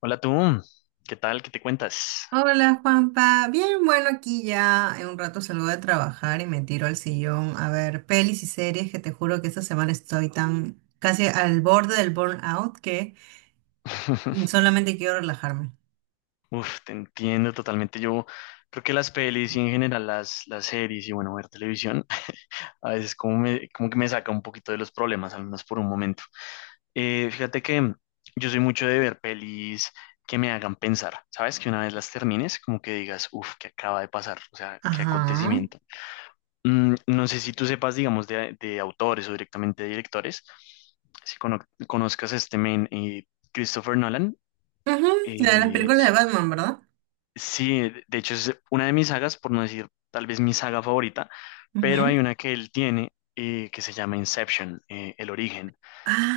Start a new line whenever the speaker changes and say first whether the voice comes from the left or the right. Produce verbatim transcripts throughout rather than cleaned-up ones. left: Hola tú, ¿qué tal? ¿Qué te cuentas?
right: Hola Juanpa, bien, bueno, aquí ya en un rato salgo de trabajar y me tiro al sillón a ver pelis y series, que te juro que esta semana estoy tan, casi al borde del burnout, que solamente quiero relajarme.
left: Uf, te entiendo totalmente. Yo creo que las pelis y en general las, las series y bueno, ver televisión, a veces como, me- como que me saca un poquito de los problemas, al menos por un momento. Eh, fíjate que yo soy mucho de ver pelis que me hagan pensar, ¿sabes? Que una vez las termines, como que digas, uf, ¿qué acaba de pasar? O sea, ¿qué
right: Ajá.
left: acontecimiento? Mm, no sé si tú sepas, digamos, de, de autores o directamente de directores, si cono- conozcas a este men, eh, Christopher Nolan.
right: Ujú. La de las
left: Eh,
right: películas de Batman, ¿verdad?
left: sí, de hecho es una de mis sagas, por no decir tal vez mi saga favorita, pero hay
right: Ujú.
left: una que él tiene eh, que se llama Inception, eh, El Origen.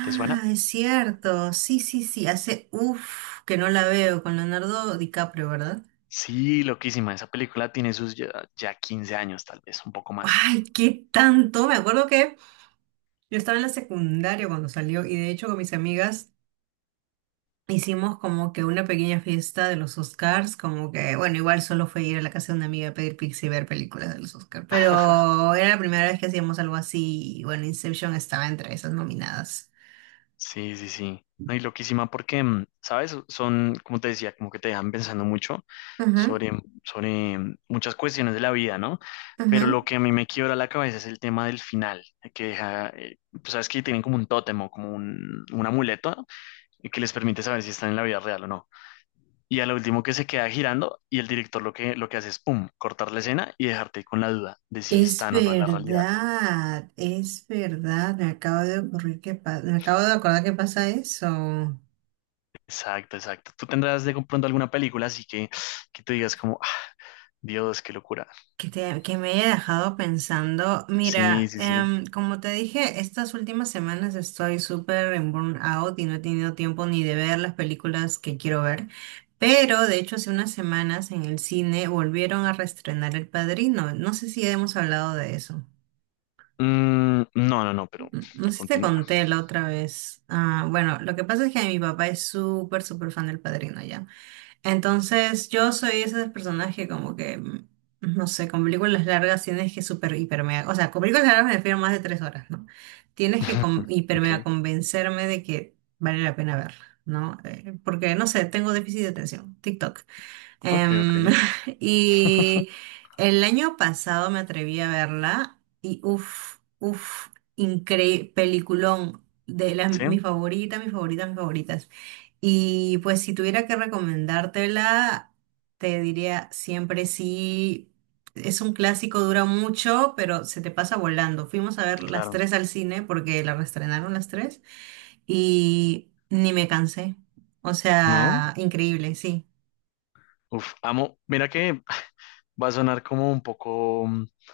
left: ¿Te suena?
right: es cierto, sí, sí, sí, hace uff que no la veo, con Leonardo DiCaprio, ¿verdad?
left: Sí, loquísima. Esa película tiene sus ya, ya quince años, tal vez, un poco más.
right: Ay, qué tanto, me acuerdo que yo estaba en la secundaria cuando salió, y de hecho con mis amigas hicimos como que una pequeña fiesta de los Oscars, como que, bueno, igual solo fue ir a la casa de una amiga a pedir pizza y ver películas de los Oscars, pero era la primera vez que hacíamos algo así, y bueno, Inception estaba entre esas nominadas.
left: Sí, sí, sí. No, y loquísima porque, mm, ¿sabes? Son, como te decía, como que te dejan pensando mucho
right: Ujú,
left: sobre, sobre mm, muchas cuestiones de la vida, ¿no? Pero
right: ujú.
left: lo que a mí me quiebra la cabeza es el tema del final, eh, que deja, eh, pues, sabes que tienen como un tótem o como un, un amuleto que les permite saber si están en la vida real o no. Y a lo último que se queda girando y el director lo que, lo que hace es, pum, cortar la escena y dejarte con la duda de si
right: Es
left: están o no en la realidad.
right: verdad, es verdad, me acabo de ocurrir que pa- me acabo de acordar que pasa eso.
left: Exacto, exacto. Tú tendrás de pronto alguna película así que, que tú digas como, Dios, qué locura.
right: Que te- que me haya dejado pensando.
left: Sí,
right: Mira,
left: sí, sí.
right: em, como te dije, estas últimas semanas estoy súper en burnout y no he tenido tiempo ni de ver las películas que quiero ver. Pero de hecho, hace unas semanas en el cine volvieron a reestrenar El Padrino. No sé si hemos hablado de eso.
left: Mm, no, no, no, pero
right: N- No sé si te
left: continúa.
right: conté la otra vez. Ah, bueno, lo que pasa es que mi papá es súper, súper fan del Padrino, ¿ya? Entonces, yo soy ese personaje como que, mm, no sé, con películas largas tienes que super hiper mega, o sea, con películas largas me refiero a más de tres horas, ¿no? Tienes que con- hiper mega
left: Ok,
right: convencerme de que vale la pena verla, ¿no? Eh, porque, no sé, tengo déficit de atención, TikTok.
left: ok, ok.
right: Em, y el año pasado me atreví a verla y uff, uff, increíble, peliculón, de las,
left: Sí,
right: mis favoritas, mis favoritas, mis favoritas. Y pues si tuviera que recomendártela, te diría siempre sí, es un clásico, dura mucho, pero se te pasa volando. Fuimos a ver las
left: claro.
right: tres al cine porque la reestrenaron las tres y ni me cansé. O
left: ¿No?
right: sea, increíble, sí.
left: Uf, amo. Mira que va a sonar como un poco, un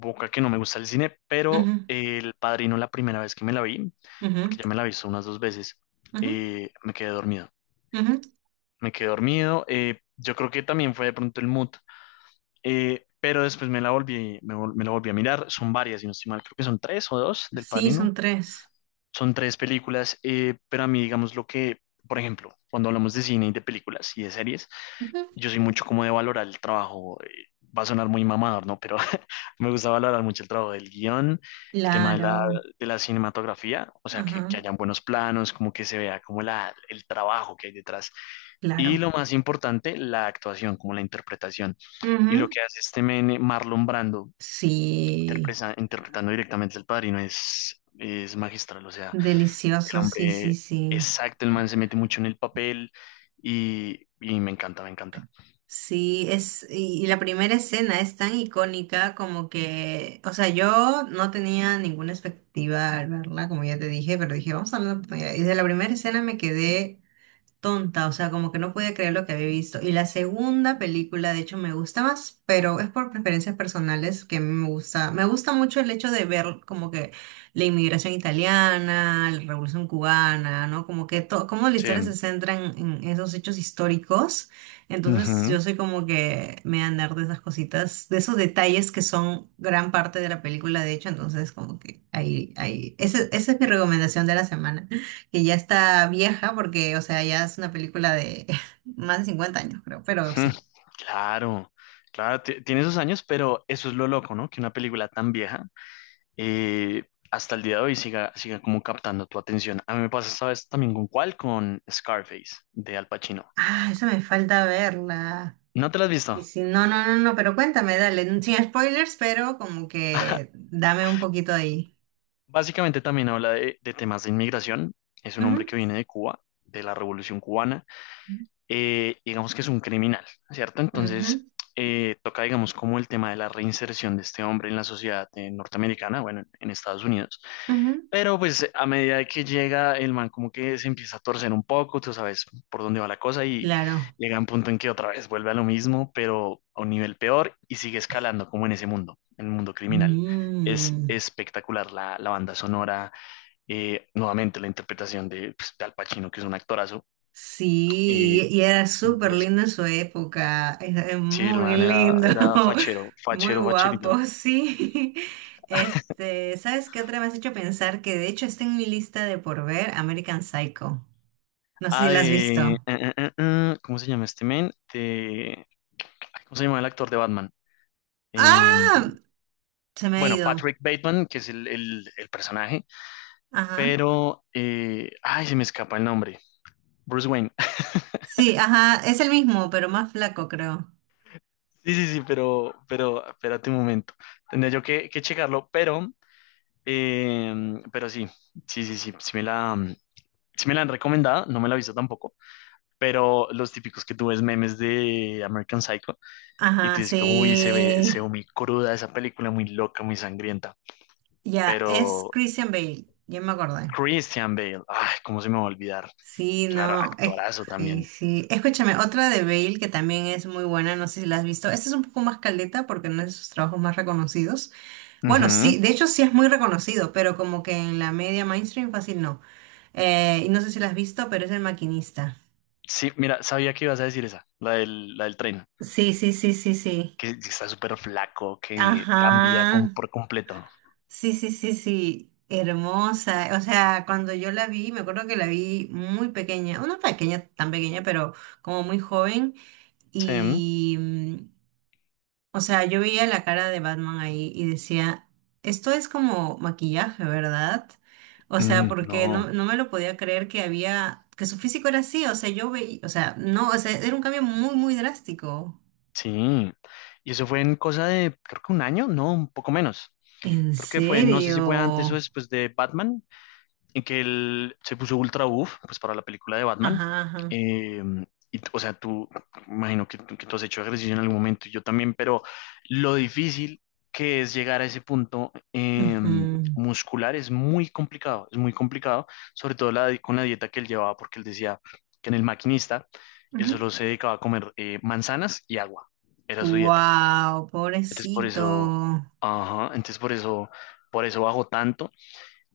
left: poco a que no me gusta el cine, pero
right: Ujú.
left: El Padrino la primera vez que me la vi,
right: Ujú,
left: porque ya me la he visto unas dos veces,
right: ujú,
left: eh, me quedé dormido.
right: ujú.
left: Me quedé dormido. Eh, yo creo que también fue de pronto el mood, eh, pero después me la volví, me, vol- me la volví a mirar. Son varias, si no estoy mal, creo que son tres o dos del
right: Sí, son
left: Padrino.
right: tres.
left: Son tres películas, eh, pero a mí, digamos, lo que, por ejemplo, cuando hablamos de cine y de películas y de series,
right: Ujú.
left: yo soy mucho como de valorar el trabajo. Eh, va a sonar muy mamador, ¿no? Pero me gusta valorar mucho el trabajo del guión, el tema de
right: Claro,
left: la, de la cinematografía, o sea, que,
right: ajá,
left: que hayan buenos planos, como que se vea como la, el trabajo que hay detrás. Y
right: claro.
left: lo más importante, la actuación, como la interpretación. Y lo
right: Ujú.
left: que hace este men, Marlon Brando,
right: Sí,
left: interpreta- interpretando directamente al padrino, es, es magistral. O sea, el
right: delicioso, sí, sí,
left: hombre,
right: sí.
left: exacto, el man se mete mucho en el papel y, y me encanta, me encanta.
right: Sí, es, y, y la primera escena es tan icónica, como que, o sea, yo no tenía ninguna expectativa al verla, como ya te dije, pero dije, vamos a darle una oportunidad. Y de la primera escena me quedé tonta, o sea, como que no podía creer lo que había visto. Y la segunda película, de hecho, me gusta más, pero es por preferencias personales que me gusta. Me gusta mucho el hecho de ver como que la inmigración italiana, la revolución cubana, ¿no? Como que todo, como la
left: Sí.
right: historia se centra en, en esos hechos históricos.
left: Ujú.
right: Entonces, yo soy como que me voy a andar de esas cositas, de esos detalles que son gran parte de la película, de hecho, entonces como que ahí, ahí, ese- esa es mi recomendación de la semana, que ya está vieja porque, o sea, ya es una película de más de cincuenta años, creo, pero
left: Mm,
right: sí.
left: claro, claro, ti- tiene esos años, pero eso es lo loco, ¿no? Que una película tan vieja eh, hasta el día de hoy siga, siga como captando tu atención. A mí me pasa esta vez también con cuál, con Scarface de Al Pacino.
right: Ah, esa me falta verla.
left: ¿No te la has visto?
right: Sí, sí, no, no, no, no, pero cuéntame, dale, sin spoilers, pero como que dame un poquito ahí.
left: Básicamente también habla de, de temas de inmigración. Es un hombre
right: Ujú,
left: que viene de Cuba, de la Revolución Cubana eh, digamos que es un criminal, ¿cierto? Entonces,
right: ujú,
left: eh, toca, digamos, como el tema de la reinserción de este hombre en la sociedad eh, norteamericana, bueno, en, en Estados Unidos.
right: ujú.
left: Pero pues a medida de que llega, el man como que se empieza a torcer un poco, tú sabes por dónde va la cosa y
right: Claro.
left: llega a un punto en que otra vez vuelve a lo mismo, pero a un nivel peor y sigue escalando como en ese mundo, en el mundo criminal. Es
right: Mm.
left: espectacular la, la banda sonora, eh, nuevamente la interpretación de, pues, de Al Pacino, que es un actorazo, eh,
right: Sí, y era súper
left: y eso.
right: lindo en su época, es es
left: Sí, el
right: muy
left: man era,
right: lindo,
left: era fachero,
right: muy
left: fachero, facherito.
right: guapo, sí. Este, ¿sabes qué otra me has hecho pensar? Que de hecho está en mi lista de por ver, American Psycho. No sé si
left: Ah,
right: la has
left: de... eh,
right: visto.
left: eh, eh, eh, ¿cómo se llama este man? De, ay, ¿cómo se llama el actor de Batman? Eh,
right: ¡Ah! Se me ha
left: bueno,
right: ido.
left: Patrick Bateman, que es el, el- el personaje,
right: Ajá.
left: pero... eh, ay, se me escapa el nombre. Bruce Wayne.
right: Sí, ajá, es el mismo, pero más flaco, creo.
left: Sí, sí, sí, pero, pero espérate un momento. Tendría yo que, que checarlo, pero, eh, pero sí, sí, sí, sí, sí me la, sí me la han recomendado, no me la he visto tampoco, pero los típicos que tú ves memes de American Psycho, y
right: Ajá,
left: tú dices que, uy, se ve, se ve
right: sí.
left: muy cruda esa película, muy loca, muy sangrienta.
right: Ya, es
left: Pero
right: Christian Bale, ya me acordé.
left: Christian Bale, ay, cómo se me va a olvidar.
right: Sí,
left: Claro,
right: no, es-
left: actorazo
right: sí,
left: también.
right: sí. Escúchame, otra de Bale que también es muy buena, no sé si la has visto. Esta es un poco más caldeta porque no es de sus trabajos más reconocidos. Bueno,
left: Ujú.
right: sí, de hecho sí es muy reconocido, pero como que en la media mainstream fácil no. Eh, y no sé si la has visto, pero es El Maquinista.
left: Sí, mira, sabía que ibas a decir esa, la del, la del tren,
right: Sí, sí, sí, sí, sí.
left: que está súper flaco, que cambia con,
right: Ajá.
left: por completo.
right: Sí, sí, sí, sí. Hermosa. O sea, cuando yo la vi, me acuerdo que la vi muy pequeña, o no pequeña, tan pequeña, pero como muy joven.
left: Sí.
right: Y, mm, o sea, yo veía la cara de Batman ahí y decía, esto es como maquillaje, ¿verdad? O sea,
left: Mm,
right: porque
left: no,
right: no, no me lo podía creer, que había, que su físico era así, o sea, yo veía, o sea, no, o sea, era un cambio muy, muy drástico.
left: sí. Y eso fue en cosa de, creo que un año, no, un poco menos.
right: ¿En
left: Creo que fue, no sé si fue antes o
right: serio?
left: después de Batman, en que él se puso ultra buff pues, para la película de Batman.
right: Ajá, ajá.
left: Eh, y, o sea, tú, imagino que, que tú has hecho ejercicio en algún momento, y yo también, pero lo difícil que es llegar a ese punto eh,
right: Ujú,
left: muscular es muy complicado, es muy complicado, sobre todo la, con la dieta que él llevaba, porque él decía que en el maquinista él
right: ujú.
left: solo se dedicaba a comer eh, manzanas y agua, era su dieta.
right: Wow,
left: Entonces por
right: pobrecito.
left: eso, ajá, entonces por eso, por eso bajó tanto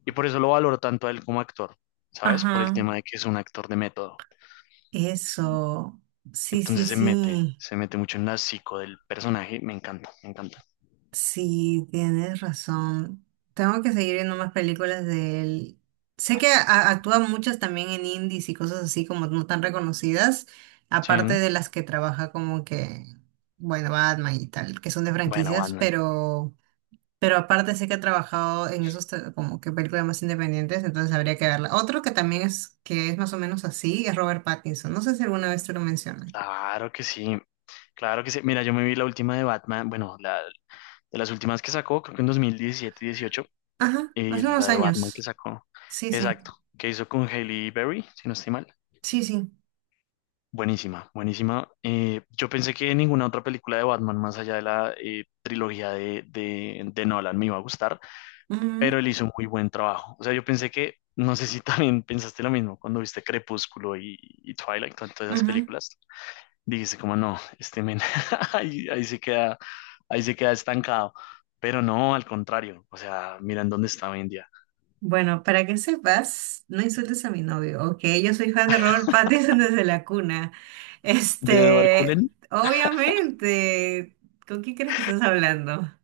left: y por eso lo valoro tanto a él como actor, ¿sabes? Por el
right: Ajá,
left: tema de que es un actor de método.
right: eso. Sí, sí,
left: Entonces se mete,
right: sí.
left: se mete mucho en la psico del personaje. Me encanta, me encanta.
right: Sí, tienes razón. Tengo que seguir viendo más películas de él. Sé que a- actúa muchas también en indies y cosas así, como no tan reconocidas,
left: Sí.
right: aparte
left: ¿No?
right: de las que trabaja como que, bueno, Batman y tal, que son de
left: Bueno,
right: franquicias,
left: Batman.
right: pero, pero aparte sé que ha trabajado en esos tra- como que películas más independientes, entonces habría que verla. Otro que también es, que es más o menos así, es Robert Pattinson. No sé si alguna vez te lo mencioné.
left: Claro que sí, claro que sí. Mira, yo me vi la última de Batman, bueno, la, de las últimas que sacó, creo que en dos mil diecisiete y dieciocho,
right: Ajá, hace
left: y la
right: unos
left: de Batman que
right: años.
left: sacó,
right: Sí, sí.
left: exacto, que hizo con Hailey Berry, si no estoy mal.
right: Sí, sí.
left: Buenísima, buenísima. Eh, yo pensé que ninguna otra película de Batman, más allá de la eh, trilogía de, de, de Nolan, me iba a gustar,
right: Ujú,
left: pero él hizo un muy buen trabajo. O sea, yo pensé que, no sé si también pensaste lo mismo cuando viste Crepúsculo y, y Twilight, con todas esas
right: ujú.
left: películas. Dijiste como, no, este men, ahí, ahí se queda, ahí se queda estancado. Pero no, al contrario. O sea, miren dónde está hoy en día.
right: Bueno, para que sepas, no insultes a mi novio, ¿ok? Yo soy fan de Robert Pattinson desde la cuna.
left: ¿De Edward
right: Este,
left: Cullen?
right: obviamente, ¿con quién crees que estás hablando?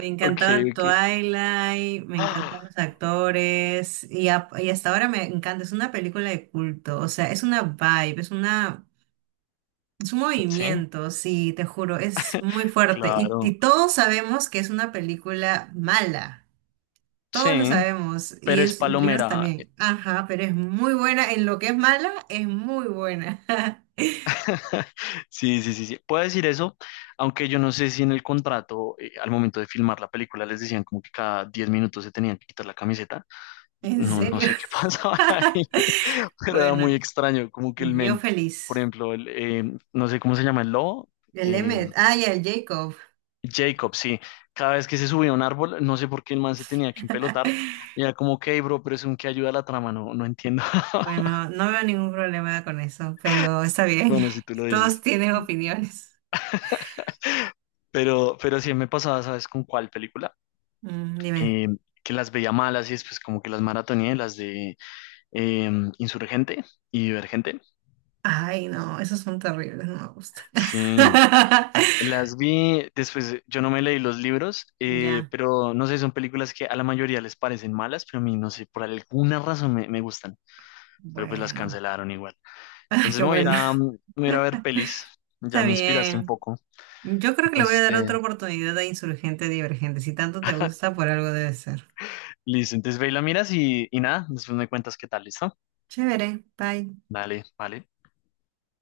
left: Ok, ok.
right: encantaba Twilight, me
left: Ah,
right: encantan los actores, y, a- y hasta ahora me encanta. Es una película de culto, o sea, es una vibe, es una, es un
left: sí,
right: movimiento, sí, te juro, es muy fuerte. Y, y
left: claro.
right: todos sabemos que es una película mala. Todos lo
left: Sí,
right: sabemos, y
left: pero es
right: es libros
left: palomera.
right: también. Ajá, pero es muy buena. En lo que es mala, es muy buena.
left: Sí, sí, sí, sí. Puedo decir eso, aunque yo no sé si en el contrato, eh, al momento de filmar la película, les decían como que cada diez minutos se tenían que quitar la camiseta.
right: ¿En
left: No, no
right: serio?
left: sé qué pasaba ahí, pero era muy
right: Bueno,
left: extraño, como que el
right: yo
left: men, por
right: feliz.
left: ejemplo, el, eh, no sé cómo se llama el lobo,
right: El
left: eh,
right: Emmet, ah, y el Jacob.
left: Jacob, sí. Cada vez que se subía a un árbol, no sé por qué el man se tenía que empelotar. Y era como, ok, bro, pero es un que ayuda a la trama, no, no entiendo.
right: Bueno, no veo ningún problema con eso, pero está bien.
left: Bueno, si tú lo dices.
right: Todos tienen opiniones.
left: Pero, pero sí me pasaba, ¿sabes con cuál película?
right: Mm, dime.
left: eh, que las veía malas y después como que las maratoneé, las de eh, Insurgente y Divergente.
right: Ay, no, esos son terribles, no me gustan.
left: Sí, las vi, después yo no me leí los libros, eh,
right: Ya,
left: pero no sé, son películas que a la mayoría les parecen malas, pero a mí no sé, por alguna razón me, me gustan, pero pues las
right: bueno.
left: cancelaron igual.
right: Ay,
left: Entonces
right: qué
left: me voy a ir
right: bueno.
left: a, me voy a ir a ver
right: Está
left: pelis, ya me inspiraste un
right: bien.
left: poco,
right: Yo creo que le voy a
left: entonces
right: dar
left: te...
right: otra oportunidad a Insurgente Divergente. Si tanto te gusta, por algo debe ser.
left: Listo, entonces ve y la miras y, y nada, después me cuentas qué tal, ¿listo?
right: Chévere, bye.
left: Dale, vale.